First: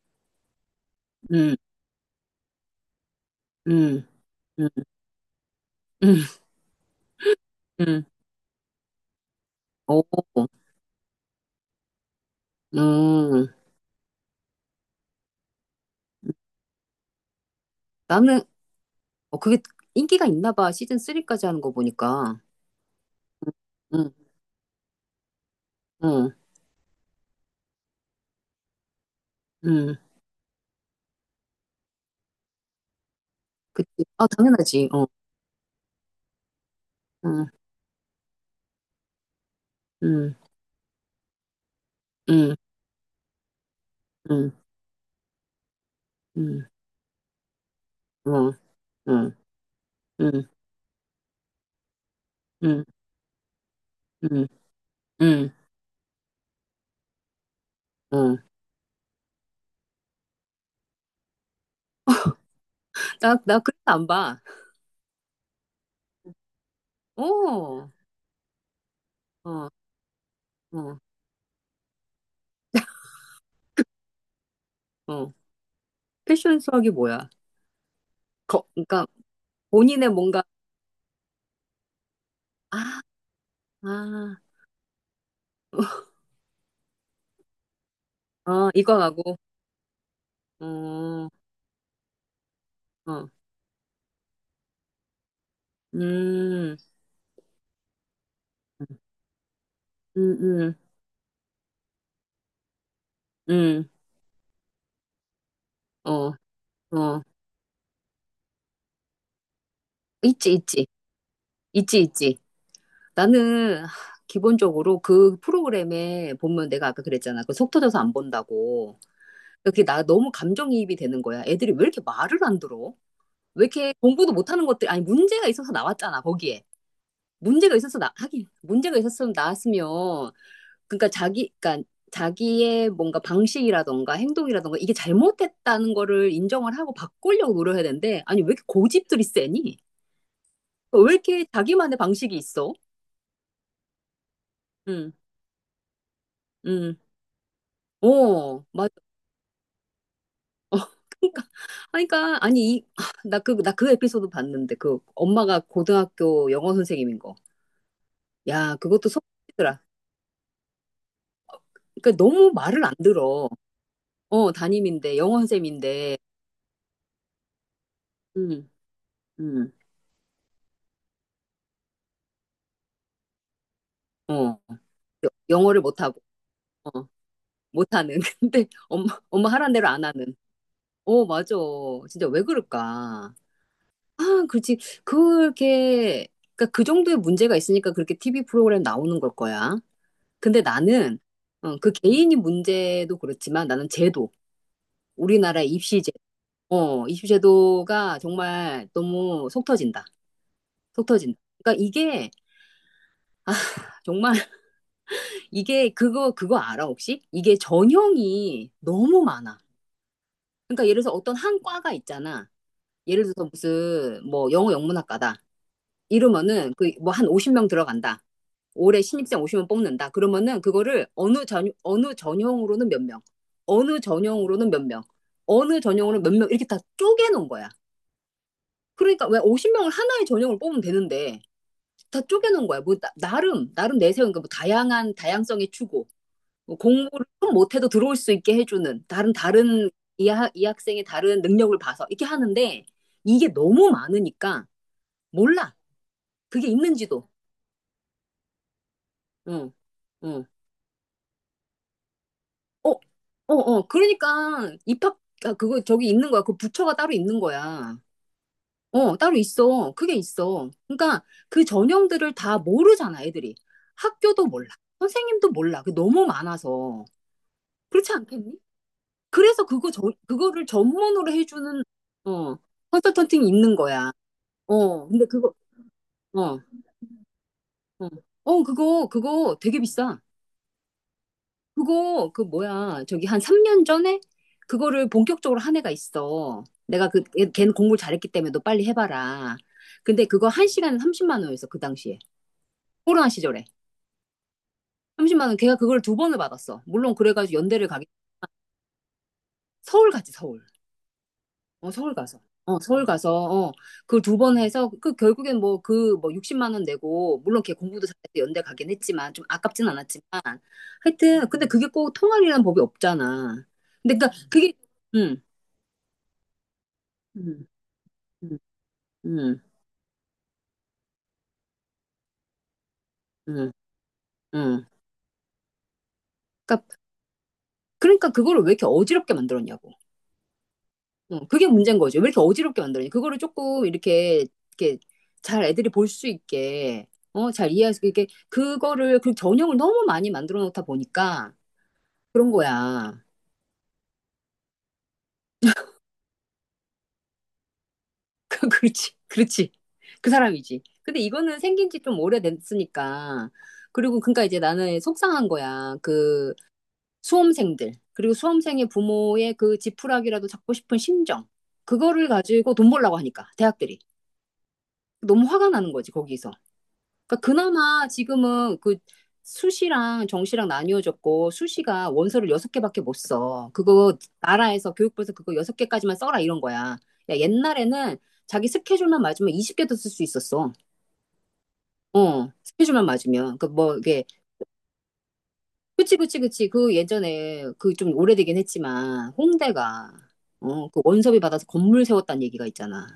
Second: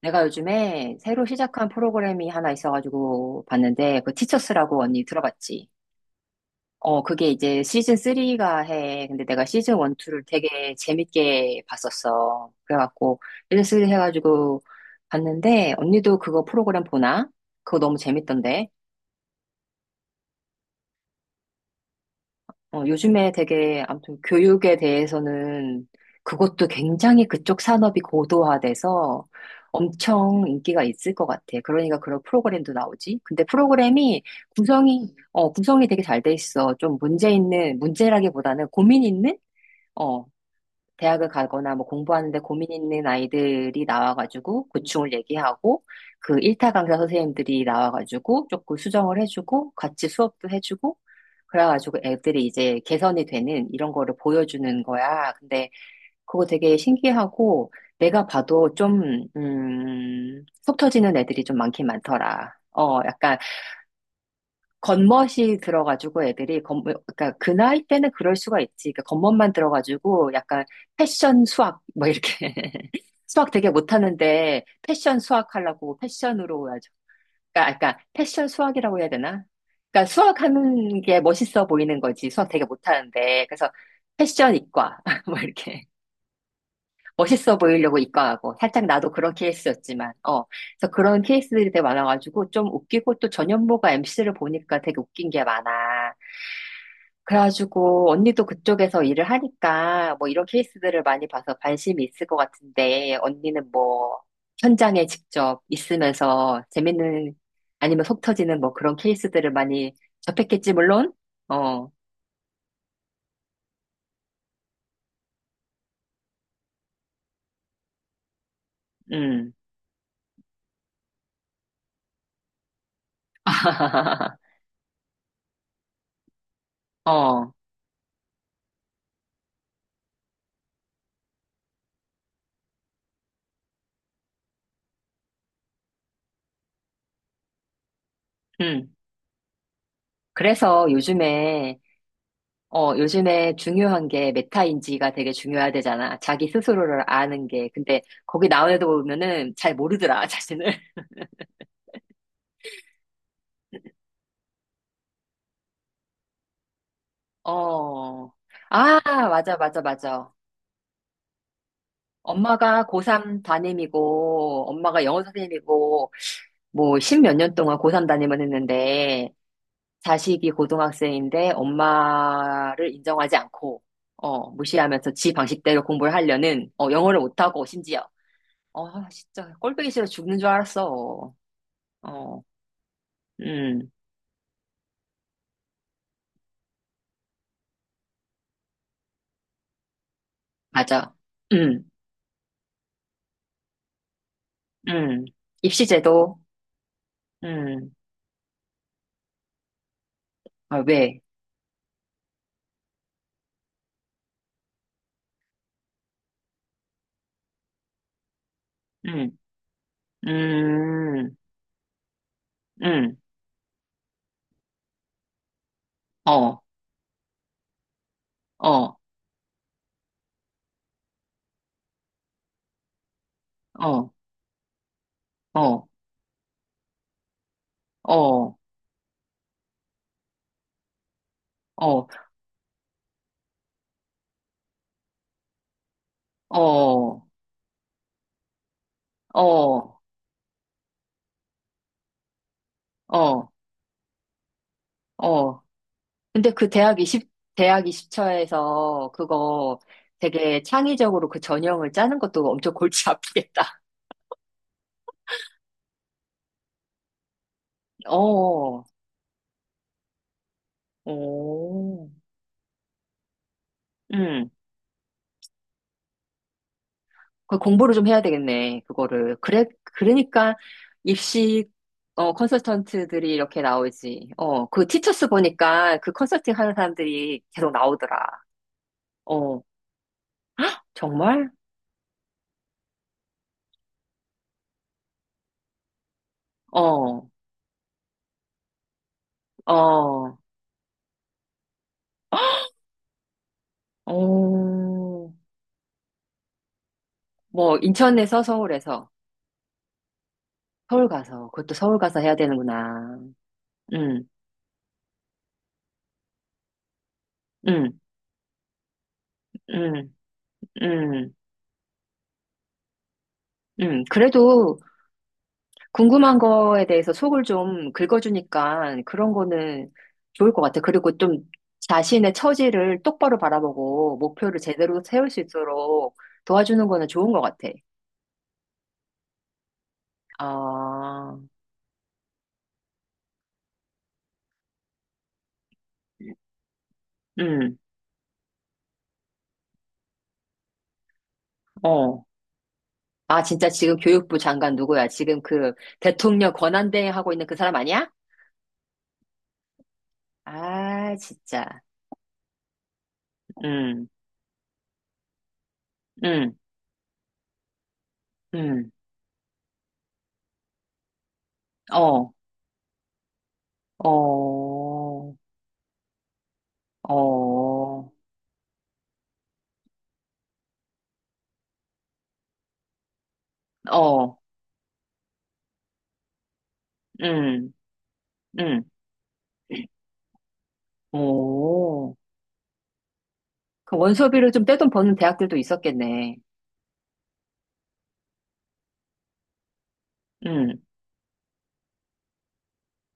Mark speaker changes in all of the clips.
Speaker 1: 내가 요즘에 새로
Speaker 2: 음,
Speaker 1: 시작한 프로그램이 하나 있어가지고 봤는데,
Speaker 2: 음,
Speaker 1: 그
Speaker 2: 음,
Speaker 1: 티처스라고 언니 들어봤지?
Speaker 2: 음,
Speaker 1: 그게 이제 시즌
Speaker 2: 음.
Speaker 1: 3가 해. 근데 내가 시즌 1,
Speaker 2: 오,
Speaker 1: 2를 되게 재밌게 봤었어. 그래갖고,
Speaker 2: 음.
Speaker 1: 시즌 3 해가지고 봤는데, 언니도 그거 프로그램 보나? 그거 너무
Speaker 2: 나는,
Speaker 1: 재밌던데?
Speaker 2: 그게 인기가 있나 봐. 시즌 리까지 하는 거 보니까.
Speaker 1: 요즘에 되게 아무튼
Speaker 2: 응
Speaker 1: 교육에 대해서는
Speaker 2: 응
Speaker 1: 그것도 굉장히 그쪽 산업이 고도화돼서
Speaker 2: 응
Speaker 1: 엄청 인기가 있을 것 같아. 그러니까 그런 프로그램도 나오지. 근데
Speaker 2: 그치.
Speaker 1: 프로그램이
Speaker 2: 아, 당연하지. 어,
Speaker 1: 구성이 되게 잘 돼 있어. 좀 문제
Speaker 2: 응,
Speaker 1: 있는, 문제라기보다는 고민 있는? 어,
Speaker 2: 응
Speaker 1: 대학을 가거나 뭐 공부하는데
Speaker 2: 응
Speaker 1: 고민 있는 아이들이
Speaker 2: 응,
Speaker 1: 나와가지고 고충을 얘기하고 그
Speaker 2: 응.
Speaker 1: 1타 강사 선생님들이 나와가지고
Speaker 2: 어,
Speaker 1: 조금 수정을
Speaker 2: 응,
Speaker 1: 해주고 같이 수업도
Speaker 2: 응
Speaker 1: 해주고 그래가지고 애들이 이제
Speaker 2: 응
Speaker 1: 개선이 되는 이런 거를
Speaker 2: 응,
Speaker 1: 보여주는 거야. 근데 그거 되게 신기하고
Speaker 2: 응,
Speaker 1: 내가
Speaker 2: 응.
Speaker 1: 봐도 좀, 속 터지는 애들이 좀 많긴 많더라.
Speaker 2: 나,
Speaker 1: 약간
Speaker 2: 나 그래서 안 봐.
Speaker 1: 겉멋이 들어가지고 그러니까 그 나이
Speaker 2: 오,
Speaker 1: 때는 그럴 수가 있지. 그러니까 겉멋만
Speaker 2: 어,
Speaker 1: 들어가지고 약간
Speaker 2: 어,
Speaker 1: 패션 수학 뭐 이렇게 수학 되게 못하는데 패션
Speaker 2: 어.
Speaker 1: 수학 하려고
Speaker 2: 패션
Speaker 1: 패션으로 아주
Speaker 2: 수학이 뭐야?
Speaker 1: 그러니까 패션 수학이라고
Speaker 2: 그러니까
Speaker 1: 해야 되나? 그러니까
Speaker 2: 본인의 뭔가,
Speaker 1: 수학하는 게 멋있어 보이는 거지. 수학 되게
Speaker 2: 아,
Speaker 1: 못하는데 그래서
Speaker 2: 아.
Speaker 1: 패션 이과 뭐 이렇게 멋있어 보이려고 이과하고 살짝
Speaker 2: 이거
Speaker 1: 나도 그런
Speaker 2: 하고,
Speaker 1: 케이스였지만 그래서 그런
Speaker 2: 어,
Speaker 1: 케이스들이 되게 많아가지고 좀 웃기고
Speaker 2: 어.
Speaker 1: 또 전현무가 MC를 보니까 되게 웃긴 게 많아.
Speaker 2: 음,
Speaker 1: 그래가지고 언니도 그쪽에서 일을 하니까 뭐
Speaker 2: 음,
Speaker 1: 이런
Speaker 2: 음,
Speaker 1: 케이스들을 많이 봐서 관심이 있을 것 같은데 언니는
Speaker 2: 음,
Speaker 1: 뭐 현장에 직접
Speaker 2: 어,
Speaker 1: 있으면서
Speaker 2: 어.
Speaker 1: 재밌는 아니면 속 터지는 뭐 그런 케이스들을 많이
Speaker 2: 있지,
Speaker 1: 접했겠지
Speaker 2: 있지,
Speaker 1: 물론. 어,
Speaker 2: 있지. 나는 하, 기본적으로 그 프로그램에 보면 내가 아까 그랬잖아. 그 속 터져서 안 본다고.
Speaker 1: 음.
Speaker 2: 그게 나 너무 감정이입이 되는 거야. 애들이 왜 이렇게 말을 안 들어? 왜 이렇게 공부도 못하는 것들, 아니, 문제가 있어서 나왔잖아, 거기에.
Speaker 1: 어,
Speaker 2: 하긴, 문제가 있었으면 나왔으면, 그러니까 자기의 뭔가 방식이라던가 행동이라던가 이게 잘못했다는 거를 인정을 하고 바꾸려고 노력해야 되는데, 아니, 왜 이렇게
Speaker 1: 음.
Speaker 2: 고집들이 세니?
Speaker 1: 그래서
Speaker 2: 왜 이렇게
Speaker 1: 요즘에
Speaker 2: 자기만의 방식이 있어?
Speaker 1: 어, 요즘에 중요한 게
Speaker 2: 응,
Speaker 1: 메타인지가 되게 중요하대잖아. 자기
Speaker 2: 응,
Speaker 1: 스스로를 아는 게. 근데 거기
Speaker 2: 어,
Speaker 1: 나온 애들
Speaker 2: 맞아.
Speaker 1: 보면은 잘 모르더라, 자신을.
Speaker 2: 어, 그러니까, 아니, 그러니까, 아니, 이, 아, 나 그 에피소드 봤는데, 그 엄마가 고등학교 영어 선생님인 거.
Speaker 1: 어.
Speaker 2: 야,
Speaker 1: 아,
Speaker 2: 그것도
Speaker 1: 맞아, 맞아,
Speaker 2: 속이더라.
Speaker 1: 맞아.
Speaker 2: 그러니까 너무 말을
Speaker 1: 엄마가
Speaker 2: 안
Speaker 1: 고3
Speaker 2: 들어. 어,
Speaker 1: 담임이고, 엄마가
Speaker 2: 담임인데,
Speaker 1: 영어
Speaker 2: 영어
Speaker 1: 선생님이고,
Speaker 2: 선생님인데,
Speaker 1: 뭐, 십몇 년 동안 고3 담임을
Speaker 2: 응,
Speaker 1: 했는데,
Speaker 2: 응,
Speaker 1: 자식이 고등학생인데, 엄마를 인정하지 않고,
Speaker 2: 어,
Speaker 1: 무시하면서 지
Speaker 2: 영어를
Speaker 1: 방식대로 공부를
Speaker 2: 못하고.
Speaker 1: 하려는,
Speaker 2: 어.
Speaker 1: 영어를 못하고, 심지어.
Speaker 2: 못하는. 근데 엄마
Speaker 1: 진짜,
Speaker 2: 하라는 대로
Speaker 1: 꼴보기
Speaker 2: 안
Speaker 1: 싫어
Speaker 2: 하는.
Speaker 1: 죽는 줄
Speaker 2: 어,
Speaker 1: 알았어.
Speaker 2: 맞아. 진짜
Speaker 1: 어,
Speaker 2: 왜 그럴까?
Speaker 1: 음,
Speaker 2: 아, 그렇지. 그렇게, 그러니까 그 정도의 문제가 있으니까 그렇게 TV 프로그램 나오는 걸 거야. 근데
Speaker 1: 맞아.
Speaker 2: 나는, 어,
Speaker 1: 음,
Speaker 2: 그 개인이 문제도 그렇지만 나는 제도,
Speaker 1: 음.
Speaker 2: 우리나라 입시제,
Speaker 1: 입시제도,
Speaker 2: 어,
Speaker 1: 음,
Speaker 2: 입시제도가 정말 너무 속 터진다.
Speaker 1: 아,
Speaker 2: 속
Speaker 1: 왜?
Speaker 2: 터진다. 그러니까 이게 정말, 이게 그거 알아 혹시? 이게 전형이 너무
Speaker 1: 음,
Speaker 2: 많아. 그러니까 예를 들어서
Speaker 1: 음,
Speaker 2: 어떤 한 과가 있잖아.
Speaker 1: 음.
Speaker 2: 예를 들어서 무슨 뭐 영어 영문학과다.
Speaker 1: 어,
Speaker 2: 이러면은 그 뭐 한 50명 들어간다.
Speaker 1: 어,
Speaker 2: 올해 신입생 50명 뽑는다. 그러면은 그거를 어느 전형으로는 몇 명, 어느
Speaker 1: 어,
Speaker 2: 전형으로는 몇 명,
Speaker 1: 어,
Speaker 2: 어느
Speaker 1: 어,
Speaker 2: 전형으로는 몇 명 이렇게 다 쪼개 놓은 거야.
Speaker 1: 어,
Speaker 2: 그러니까 왜 50명을 하나의 전형을 뽑으면 되는데 다 쪼개 놓은 거야. 뭐 나, 름 나름 내세운 그뭐 다양한 다양성의 추구, 뭐
Speaker 1: 어,
Speaker 2: 공부를 좀 못해도 들어올 수 있게 해주는 다른
Speaker 1: 어,
Speaker 2: 다른
Speaker 1: 어,
Speaker 2: 이 학생의 다른 능력을 봐서 이렇게 하는데 이게 너무 많으니까
Speaker 1: 어.
Speaker 2: 몰라.
Speaker 1: 근데
Speaker 2: 그게
Speaker 1: 그
Speaker 2: 있는지도.
Speaker 1: 대학 20처에서
Speaker 2: 응,
Speaker 1: 그거
Speaker 2: 응.
Speaker 1: 되게 창의적으로 그 전형을 짜는 것도 엄청
Speaker 2: 어, 어,
Speaker 1: 골치 아프겠다.
Speaker 2: 어. 아, 그거 저기 있는 거야. 그 부처가 따로 있는 거야.
Speaker 1: 어,
Speaker 2: 어, 따로 있어. 그게 있어. 그러니까 그
Speaker 1: 오,
Speaker 2: 전형들을 다 모르잖아, 애들이. 학교도
Speaker 1: 음,
Speaker 2: 몰라. 선생님도 몰라. 그게 너무 많아서.
Speaker 1: 그 공부를 좀
Speaker 2: 그렇지
Speaker 1: 해야
Speaker 2: 않겠니?
Speaker 1: 되겠네, 그거를. 그래, 그러니까
Speaker 2: 그거를 전문으로
Speaker 1: 입시,
Speaker 2: 해주는, 어,
Speaker 1: 컨설턴트들이
Speaker 2: 컨설턴팅이
Speaker 1: 이렇게
Speaker 2: 있는 거야.
Speaker 1: 나오지. 그
Speaker 2: 어, 근데
Speaker 1: 티처스
Speaker 2: 그거,
Speaker 1: 보니까 그 컨설팅
Speaker 2: 어,
Speaker 1: 하는 사람들이 계속
Speaker 2: 어,
Speaker 1: 나오더라.
Speaker 2: 어, 그거, 그거
Speaker 1: 어,
Speaker 2: 되게 비싸.
Speaker 1: 정말?
Speaker 2: 그거 그 뭐야 저기 한 3년 전에 그거를 본격적으로 한 애가 있어. 내가
Speaker 1: 어,
Speaker 2: 걔는 공부를 잘했기 때문에 너 빨리 해봐라. 근데
Speaker 1: 어,
Speaker 2: 그거 한 시간에 30만 원이었어 그 당시에. 코로나 시절에
Speaker 1: 어,
Speaker 2: 30만 원. 걔가 그걸 두 번을 받았어. 물론 그래가지고
Speaker 1: 뭐,
Speaker 2: 연대를 가게,
Speaker 1: 인천에서 서울에서,
Speaker 2: 서울 가지 서울.
Speaker 1: 그것도
Speaker 2: 어
Speaker 1: 서울
Speaker 2: 서울
Speaker 1: 가서 해야
Speaker 2: 가서 어 서울
Speaker 1: 되는구나.
Speaker 2: 가서 어 그걸
Speaker 1: 응,
Speaker 2: 두 번 해서 그 결국엔 뭐 그 뭐 60만 원 내고, 물론 걔 공부도
Speaker 1: 응,
Speaker 2: 잘해서 연대 가긴 했지만 좀 아깝진
Speaker 1: 응,
Speaker 2: 않았지만,
Speaker 1: 응,
Speaker 2: 하여튼. 근데 그게 꼭 통할이라는 법이 없잖아.
Speaker 1: 응,
Speaker 2: 근데 그니까 그게.
Speaker 1: 그래도
Speaker 2: 음.
Speaker 1: 궁금한 거에 대해서 속을
Speaker 2: 음.
Speaker 1: 좀
Speaker 2: 음,
Speaker 1: 긁어주니까 그런
Speaker 2: 음,
Speaker 1: 거는 좋을 것 같아. 그리고 좀 자신의 처지를 똑바로
Speaker 2: 음,
Speaker 1: 바라보고 목표를
Speaker 2: 음.
Speaker 1: 제대로 세울 수 있도록 도와주는
Speaker 2: 그러니까,
Speaker 1: 거는 좋은 것 같아.
Speaker 2: 그러니까 그거를 왜 이렇게 어지럽게 만들었냐고.
Speaker 1: 아,
Speaker 2: 어, 그게 문제인 거죠. 왜 이렇게 어지럽게 만들었냐. 그거를 조금 이렇게, 이렇게 잘 애들이 볼 수 있게, 어, 잘
Speaker 1: 음,
Speaker 2: 이해할 수 있게, 그거를, 그 전형을 너무 많이 만들어 놓다 보니까
Speaker 1: 어,
Speaker 2: 그런 거야.
Speaker 1: 진짜 지금 교육부 장관 누구야? 지금 그 대통령 권한대행 하고 있는 그 사람 아니야?
Speaker 2: 그렇지, 그렇지. 그 사람이지.
Speaker 1: 아,
Speaker 2: 근데 이거는
Speaker 1: 진짜.
Speaker 2: 생긴 지 좀 오래됐으니까.
Speaker 1: 음,
Speaker 2: 그리고 그러니까 이제 나는 속상한 거야. 그
Speaker 1: 음,
Speaker 2: 수험생들, 그리고 수험생의
Speaker 1: 음.
Speaker 2: 부모의 그 지푸라기라도 잡고 싶은 심정, 그거를
Speaker 1: 어,
Speaker 2: 가지고 돈 벌라고 하니까, 대학들이.
Speaker 1: 어,
Speaker 2: 너무 화가 나는 거지, 거기서. 그러니까 그나마
Speaker 1: 어,
Speaker 2: 지금은 그 수시랑 정시랑 나뉘어졌고, 수시가 원서를 여섯 개밖에 못 써. 그거
Speaker 1: 어,
Speaker 2: 나라에서 교육부에서 그거 여섯 개까지만 써라 이런 거야. 야,
Speaker 1: 음,
Speaker 2: 옛날에는 자기
Speaker 1: 음.
Speaker 2: 스케줄만 맞으면 20개도 쓸 수 있었어.
Speaker 1: 오.
Speaker 2: 어, 스케줄만 맞으면. 그
Speaker 1: 그
Speaker 2: 뭐, 게
Speaker 1: 원서비를 좀 떼돈 버는 대학들도
Speaker 2: 그치,
Speaker 1: 있었겠네.
Speaker 2: 그치, 그치. 그 예전에 그 좀 오래되긴 했지만 홍대가,
Speaker 1: 음,
Speaker 2: 어, 그 원섭이 받아서 건물 세웠다는 얘기가 있잖아.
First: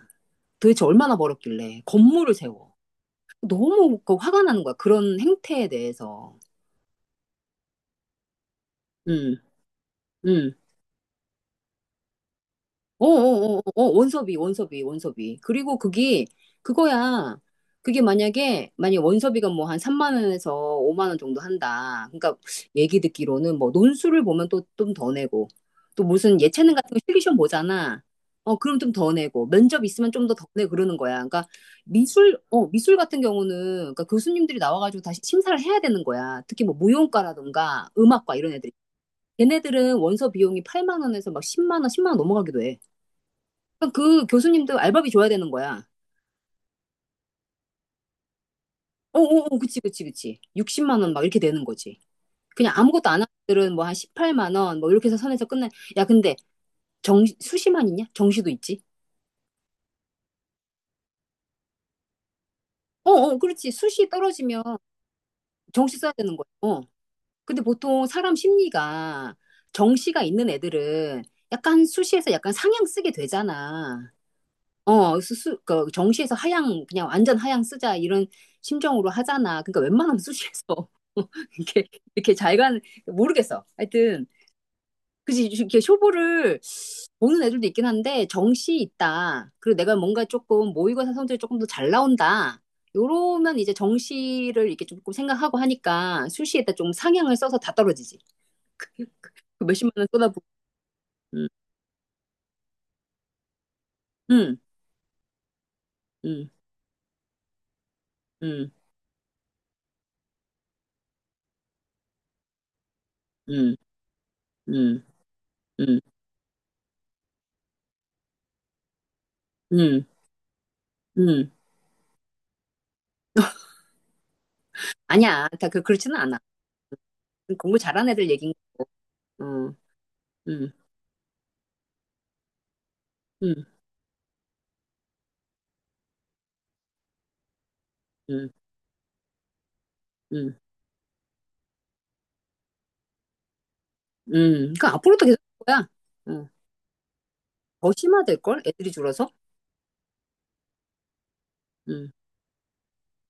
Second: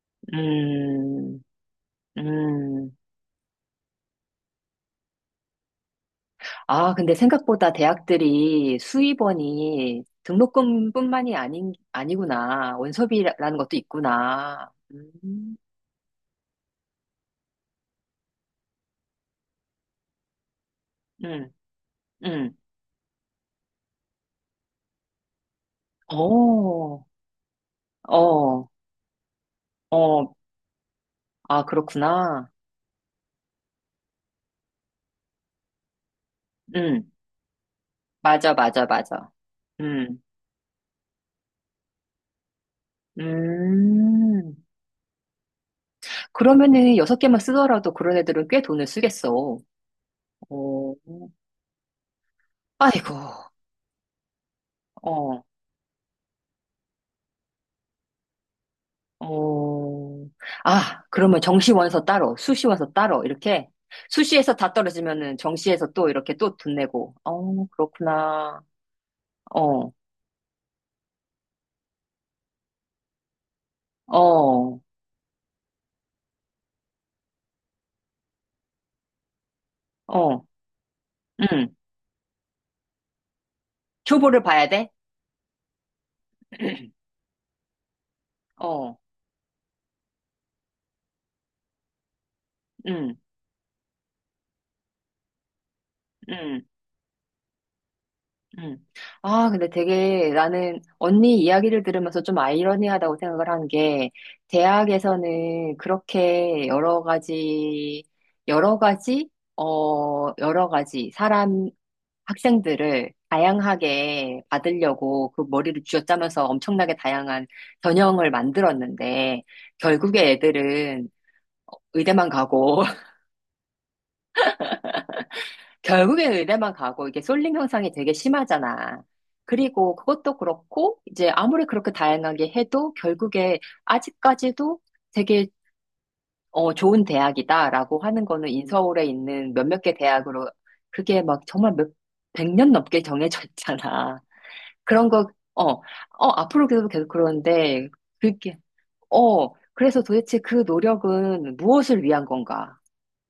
Speaker 2: 도대체 얼마나
Speaker 1: 음,
Speaker 2: 벌었길래 건물을 세워.
Speaker 1: 음.
Speaker 2: 너무 그 화가 나는 거야. 그런 행태에 대해서.
Speaker 1: 아, 근데 생각보다 대학들이
Speaker 2: 음,
Speaker 1: 수입원이
Speaker 2: 음.
Speaker 1: 등록금뿐만이 아닌, 아니구나. 원서비라는
Speaker 2: 어어어어
Speaker 1: 것도
Speaker 2: 원섭이
Speaker 1: 있구나.
Speaker 2: 원섭이 원섭이 그리고 그게 그거야. 그게 만약에 원섭이가 뭐 한 3만 원에서 5만 원 정도
Speaker 1: 음,
Speaker 2: 한다 그러니까,
Speaker 1: 음.
Speaker 2: 얘기 듣기로는 뭐 논술을 보면 또 좀 더 내고, 또 무슨 예체능 같은 거
Speaker 1: 어,
Speaker 2: 실기시험 보잖아. 어,
Speaker 1: 어,
Speaker 2: 그럼 좀 더 내고 면접 있으면 좀 더
Speaker 1: 어.
Speaker 2: 더 내고 그러는 거야. 그러니까
Speaker 1: 아, 그렇구나.
Speaker 2: 미술 같은 경우는 그러니까 교수님들이 나와가지고 다시 심사를 해야 되는 거야. 특히 뭐
Speaker 1: 음,
Speaker 2: 무용과라든가 음악과 이런
Speaker 1: 맞아,
Speaker 2: 애들,
Speaker 1: 맞아, 맞아.
Speaker 2: 걔네들은
Speaker 1: 음,
Speaker 2: 원서 비용이 8만 원에서 막 10만 원 넘어가기도 해. 그그
Speaker 1: 음.
Speaker 2: 교수님도 알바비 줘야 되는 거야.
Speaker 1: 그러면은 여섯 개만 쓰더라도 그런 애들은 꽤 돈을 쓰겠어.
Speaker 2: 어어어, 그치, 그치, 그치.
Speaker 1: 어,
Speaker 2: 60만 원 막 이렇게 되는 거지. 그냥 아무것도
Speaker 1: 아이고,
Speaker 2: 안 하는 들은 뭐 한 18만 원 뭐 이렇게 해서
Speaker 1: 어.
Speaker 2: 선에서 끝내. 야, 근데 수시만 있냐? 정시도 있지?
Speaker 1: 어, 아, 그러면 정시원서 따로, 수시원서 따로,
Speaker 2: 어어,
Speaker 1: 이렇게.
Speaker 2: 그렇지. 수시
Speaker 1: 수시에서
Speaker 2: 떨어지면
Speaker 1: 다 떨어지면은 정시에서
Speaker 2: 정시
Speaker 1: 또
Speaker 2: 써야
Speaker 1: 이렇게
Speaker 2: 되는 거야.
Speaker 1: 또 돈
Speaker 2: 어.
Speaker 1: 내고.
Speaker 2: 근데
Speaker 1: 어,
Speaker 2: 보통 사람
Speaker 1: 그렇구나.
Speaker 2: 심리가
Speaker 1: 어,
Speaker 2: 정시가 있는 애들은 약간 수시에서 약간 상향 쓰게 되잖아.
Speaker 1: 어,
Speaker 2: 어, 정시에서 하향, 그냥 완전 하향 쓰자, 이런 심정으로 하잖아. 그러니까 웬만하면
Speaker 1: 어,
Speaker 2: 수시에서,
Speaker 1: 음.
Speaker 2: 이렇게, 이렇게 잘 가는, 모르겠어. 하여튼,
Speaker 1: 초보를 봐야 돼?
Speaker 2: 그지, 이렇게 쇼부를 보는 애들도 있긴 한데, 정시
Speaker 1: 어,
Speaker 2: 있다. 그리고 내가 뭔가 조금 모의고사 성적이 조금 더 잘 나온다.
Speaker 1: 음,
Speaker 2: 요러면 이제 정시를 이렇게 조금 생각하고 하니까,
Speaker 1: 음,
Speaker 2: 수시에다 좀 상향을 써서 다 떨어지지.
Speaker 1: 음.
Speaker 2: 그
Speaker 1: 아,
Speaker 2: 그
Speaker 1: 근데
Speaker 2: 몇십만 원
Speaker 1: 되게
Speaker 2: 쏟아부어.
Speaker 1: 나는 언니
Speaker 2: 음,
Speaker 1: 이야기를 들으면서 좀 아이러니하다고 생각을 한 게,
Speaker 2: 음,
Speaker 1: 대학에서는
Speaker 2: 음,
Speaker 1: 그렇게 여러 가지,
Speaker 2: 음,
Speaker 1: 여러 가지, 어, 여러 가지 사람, 학생들을
Speaker 2: 음,
Speaker 1: 다양하게
Speaker 2: 음,
Speaker 1: 받으려고 그 머리를
Speaker 2: 음,
Speaker 1: 쥐어짜면서 엄청나게 다양한 전형을 만들었는데
Speaker 2: 음,
Speaker 1: 결국에 애들은
Speaker 2: 음.
Speaker 1: 의대만 가고
Speaker 2: 아니야. 그렇지는
Speaker 1: 결국에
Speaker 2: 않아.
Speaker 1: 의대만 가고 이게 쏠림
Speaker 2: 공부
Speaker 1: 현상이
Speaker 2: 잘하는
Speaker 1: 되게
Speaker 2: 애들 얘기인
Speaker 1: 심하잖아.
Speaker 2: 거야. 응,
Speaker 1: 그리고 그것도
Speaker 2: 응,
Speaker 1: 그렇고 이제 아무리 그렇게 다양하게 해도 결국에
Speaker 2: 응,
Speaker 1: 아직까지도 되게 좋은 대학이다라고 하는 거는
Speaker 2: 응,
Speaker 1: 인서울에 있는 몇몇 개 대학으로
Speaker 2: 응,
Speaker 1: 그게 막 정말 몇 백년 넘게 정해져 있잖아.
Speaker 2: 응. 그러니까
Speaker 1: 그런 거,
Speaker 2: 앞으로도 계속
Speaker 1: 어,
Speaker 2: 그럴
Speaker 1: 어,
Speaker 2: 거야. 응.
Speaker 1: 앞으로 계속 계속 그러는데,
Speaker 2: 더
Speaker 1: 그게,
Speaker 2: 심화될걸? 애들이 줄어서?
Speaker 1: 그래서 도대체 그 노력은 무엇을
Speaker 2: 응,
Speaker 1: 위한 건가?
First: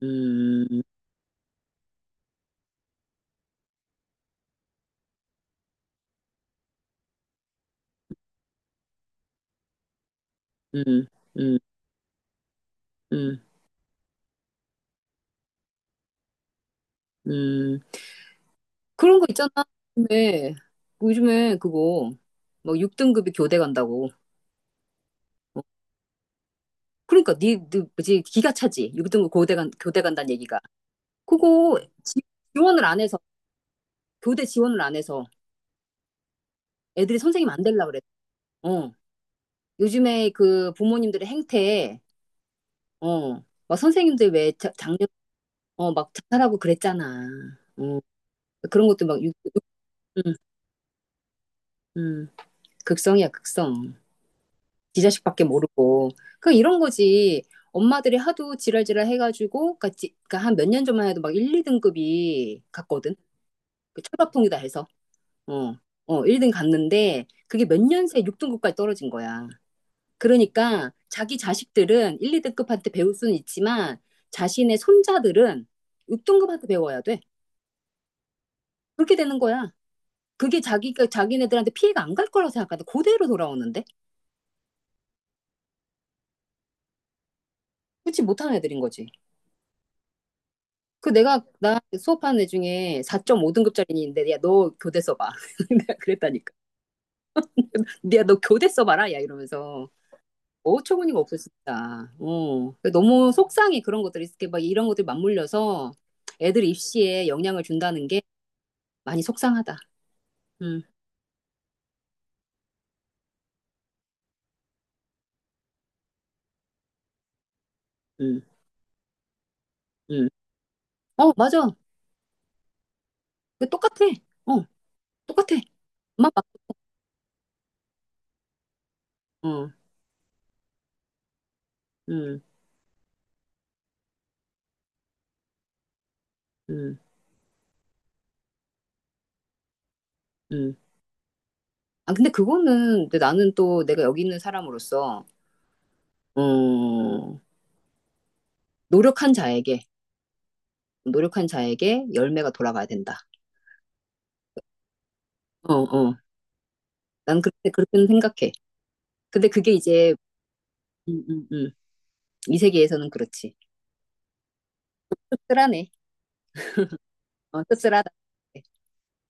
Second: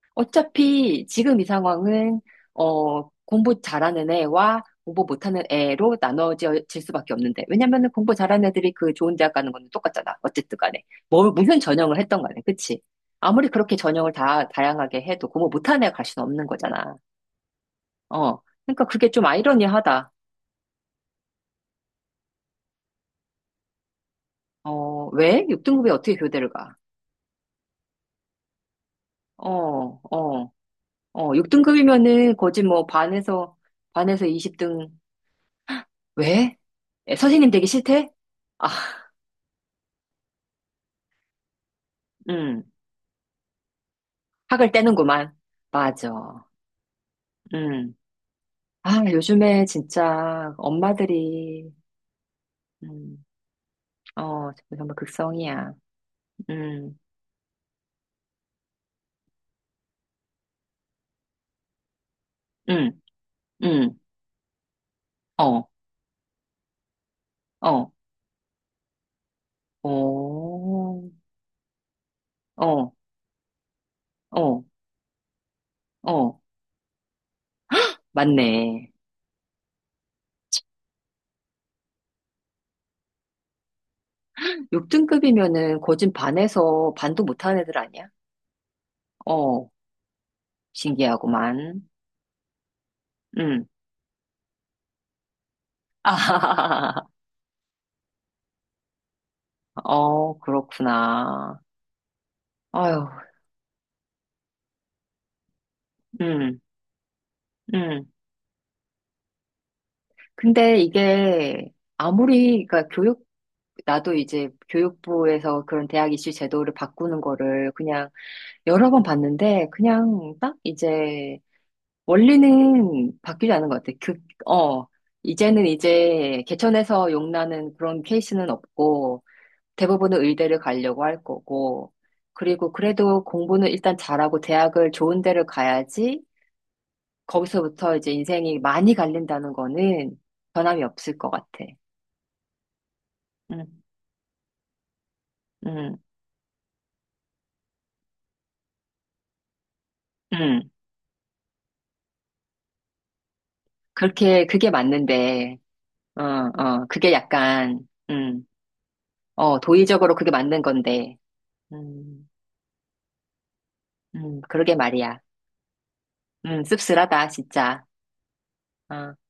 Speaker 2: 음, 음,
Speaker 1: 어차피 지금 이 상황은, 공부 잘하는 애와 공부 못하는 애로 나눠질 수밖에 없는데, 왜냐면은 공부 잘하는 애들이 그 좋은 대학 가는 건 똑같잖아. 어쨌든 간에. 뭐, 무슨
Speaker 2: 음,
Speaker 1: 전형을 했던 간에, 그치?
Speaker 2: 음,
Speaker 1: 아무리 그렇게 전형을 다양하게 해도 공부 못하는 애가 갈 수는 없는 거잖아.
Speaker 2: 음.
Speaker 1: 어. 그러니까 그게
Speaker 2: 그런
Speaker 1: 좀
Speaker 2: 거 있잖아.
Speaker 1: 아이러니하다.
Speaker 2: 요즘에, 요즘에 그거, 뭐 6등급이 교대 간다고.
Speaker 1: 어, 왜?
Speaker 2: 어,
Speaker 1: 6등급이 어떻게 교대를 가?
Speaker 2: 그러니까 니 뭐지, 기가 차지. 6등급
Speaker 1: 어,
Speaker 2: 교대 간다는
Speaker 1: 어,
Speaker 2: 얘기가.
Speaker 1: 어,
Speaker 2: 그거 지,
Speaker 1: 6등급이면은 거지
Speaker 2: 지원을
Speaker 1: 뭐
Speaker 2: 안 해서,
Speaker 1: 반에서
Speaker 2: 교대 지원을
Speaker 1: 20등.
Speaker 2: 안 해서.
Speaker 1: 왜? 에,
Speaker 2: 애들이 선생님
Speaker 1: 선생님
Speaker 2: 안
Speaker 1: 되기
Speaker 2: 되려고 그래.
Speaker 1: 싫대? 아,
Speaker 2: 요즘에 그 부모님들의 행태,
Speaker 1: 음,
Speaker 2: 어, 막
Speaker 1: 학을
Speaker 2: 작년,
Speaker 1: 떼는구만.
Speaker 2: 어, 막
Speaker 1: 맞아.
Speaker 2: 자살하고 그랬잖아.
Speaker 1: 음.
Speaker 2: 어, 그런
Speaker 1: 아,
Speaker 2: 것도 막,
Speaker 1: 요즘에
Speaker 2: 음,
Speaker 1: 진짜 엄마들이,
Speaker 2: 음,
Speaker 1: 음,
Speaker 2: 극성이야, 극성.
Speaker 1: 어, 정말
Speaker 2: 지 자식밖에
Speaker 1: 극성이야.
Speaker 2: 모르고. 그 이런
Speaker 1: 음,
Speaker 2: 거지. 엄마들이 하도 지랄지랄 해가지고, 그니까, 한 몇 년 전만 해도 막 1, 2등급이
Speaker 1: 음,
Speaker 2: 갔거든.
Speaker 1: 음,
Speaker 2: 그 철밥통이다 해서.
Speaker 1: 어,
Speaker 2: 어, 어, 1등 갔는데, 그게 몇
Speaker 1: 어,
Speaker 2: 년 새에 6등급까지 떨어진 거야. 그러니까
Speaker 1: 오,
Speaker 2: 자기 자식들은 1, 2등급한테
Speaker 1: 어,
Speaker 2: 배울 수는 있지만,
Speaker 1: 어,
Speaker 2: 자신의 손자들은
Speaker 1: 어,
Speaker 2: 6등급한테 배워야 돼.
Speaker 1: 맞네.
Speaker 2: 그렇게 되는 거야. 그게 자기가 자기네들한테 피해가 안 갈 거라고 생각하는데 그대로 돌아오는데.
Speaker 1: 6등급이면은 거진 반에서 반도 못하는 애들 아니야?
Speaker 2: 그치, 못하는 애들인 거지.
Speaker 1: 어,
Speaker 2: 그 내가 나
Speaker 1: 신기하구만.
Speaker 2: 수업하는 애 중에
Speaker 1: 음.
Speaker 2: 4.5등급짜리 있는데, 야, 너 교대 써봐. 내가 그랬다니까.
Speaker 1: 아,
Speaker 2: 야, 너 교대 써봐라, 야, 이러면서.
Speaker 1: 어,
Speaker 2: 어처구니가 없어
Speaker 1: 그렇구나.
Speaker 2: 진짜. 어.
Speaker 1: 아유,
Speaker 2: 너무 속상해. 그런 것들이 이렇게 막 이런 것들 맞물려서
Speaker 1: 음,
Speaker 2: 애들 입시에 영향을 준다는
Speaker 1: 음.
Speaker 2: 게 많이 속상하다.
Speaker 1: 근데
Speaker 2: 응,
Speaker 1: 이게 아무리, 그러니까 교육, 나도 이제 교육부에서 그런 대학 입시 제도를 바꾸는 거를 그냥
Speaker 2: 응,
Speaker 1: 여러 번 봤는데,
Speaker 2: 응.
Speaker 1: 그냥 딱
Speaker 2: 어,
Speaker 1: 이제
Speaker 2: 맞아.
Speaker 1: 원리는 바뀌지 않은
Speaker 2: 그
Speaker 1: 것 같아.
Speaker 2: 똑같아. 어,
Speaker 1: 어,
Speaker 2: 똑같아.
Speaker 1: 이제는
Speaker 2: 엄마,
Speaker 1: 이제
Speaker 2: 아빠.
Speaker 1: 개천에서 욕 나는 그런 케이스는 없고,
Speaker 2: 어,
Speaker 1: 대부분은 의대를 가려고 할 거고,
Speaker 2: 응,
Speaker 1: 그리고 그래도 공부는 일단 잘하고 대학을 좋은 데를 가야지,
Speaker 2: 응,
Speaker 1: 거기서부터 이제 인생이 많이 갈린다는 거는
Speaker 2: 응.
Speaker 1: 변함이 없을 것 같아.
Speaker 2: 아, 근데 그거는, 근데 나는
Speaker 1: 응,
Speaker 2: 또 내가 여기 있는 사람으로서,
Speaker 1: 응,
Speaker 2: 어, 노력한 자에게,
Speaker 1: 응.
Speaker 2: 노력한 자에게 열매가 돌아가야 된다.
Speaker 1: 그게 맞는데,
Speaker 2: 어, 어.
Speaker 1: 어, 어, 그게
Speaker 2: 난 그렇게,
Speaker 1: 약간,
Speaker 2: 그렇게는 생각해. 근데 그게 이제,
Speaker 1: 도의적으로 그게 맞는 건데,
Speaker 2: 음, 음, 음.
Speaker 1: 음,
Speaker 2: 이 세계에서는 그렇지.
Speaker 1: 그러게 말이야.
Speaker 2: 쓸쓸하네.
Speaker 1: 씁쓸하다,
Speaker 2: 어,
Speaker 1: 진짜.
Speaker 2: 쓸쓸하다.
Speaker 1: 어.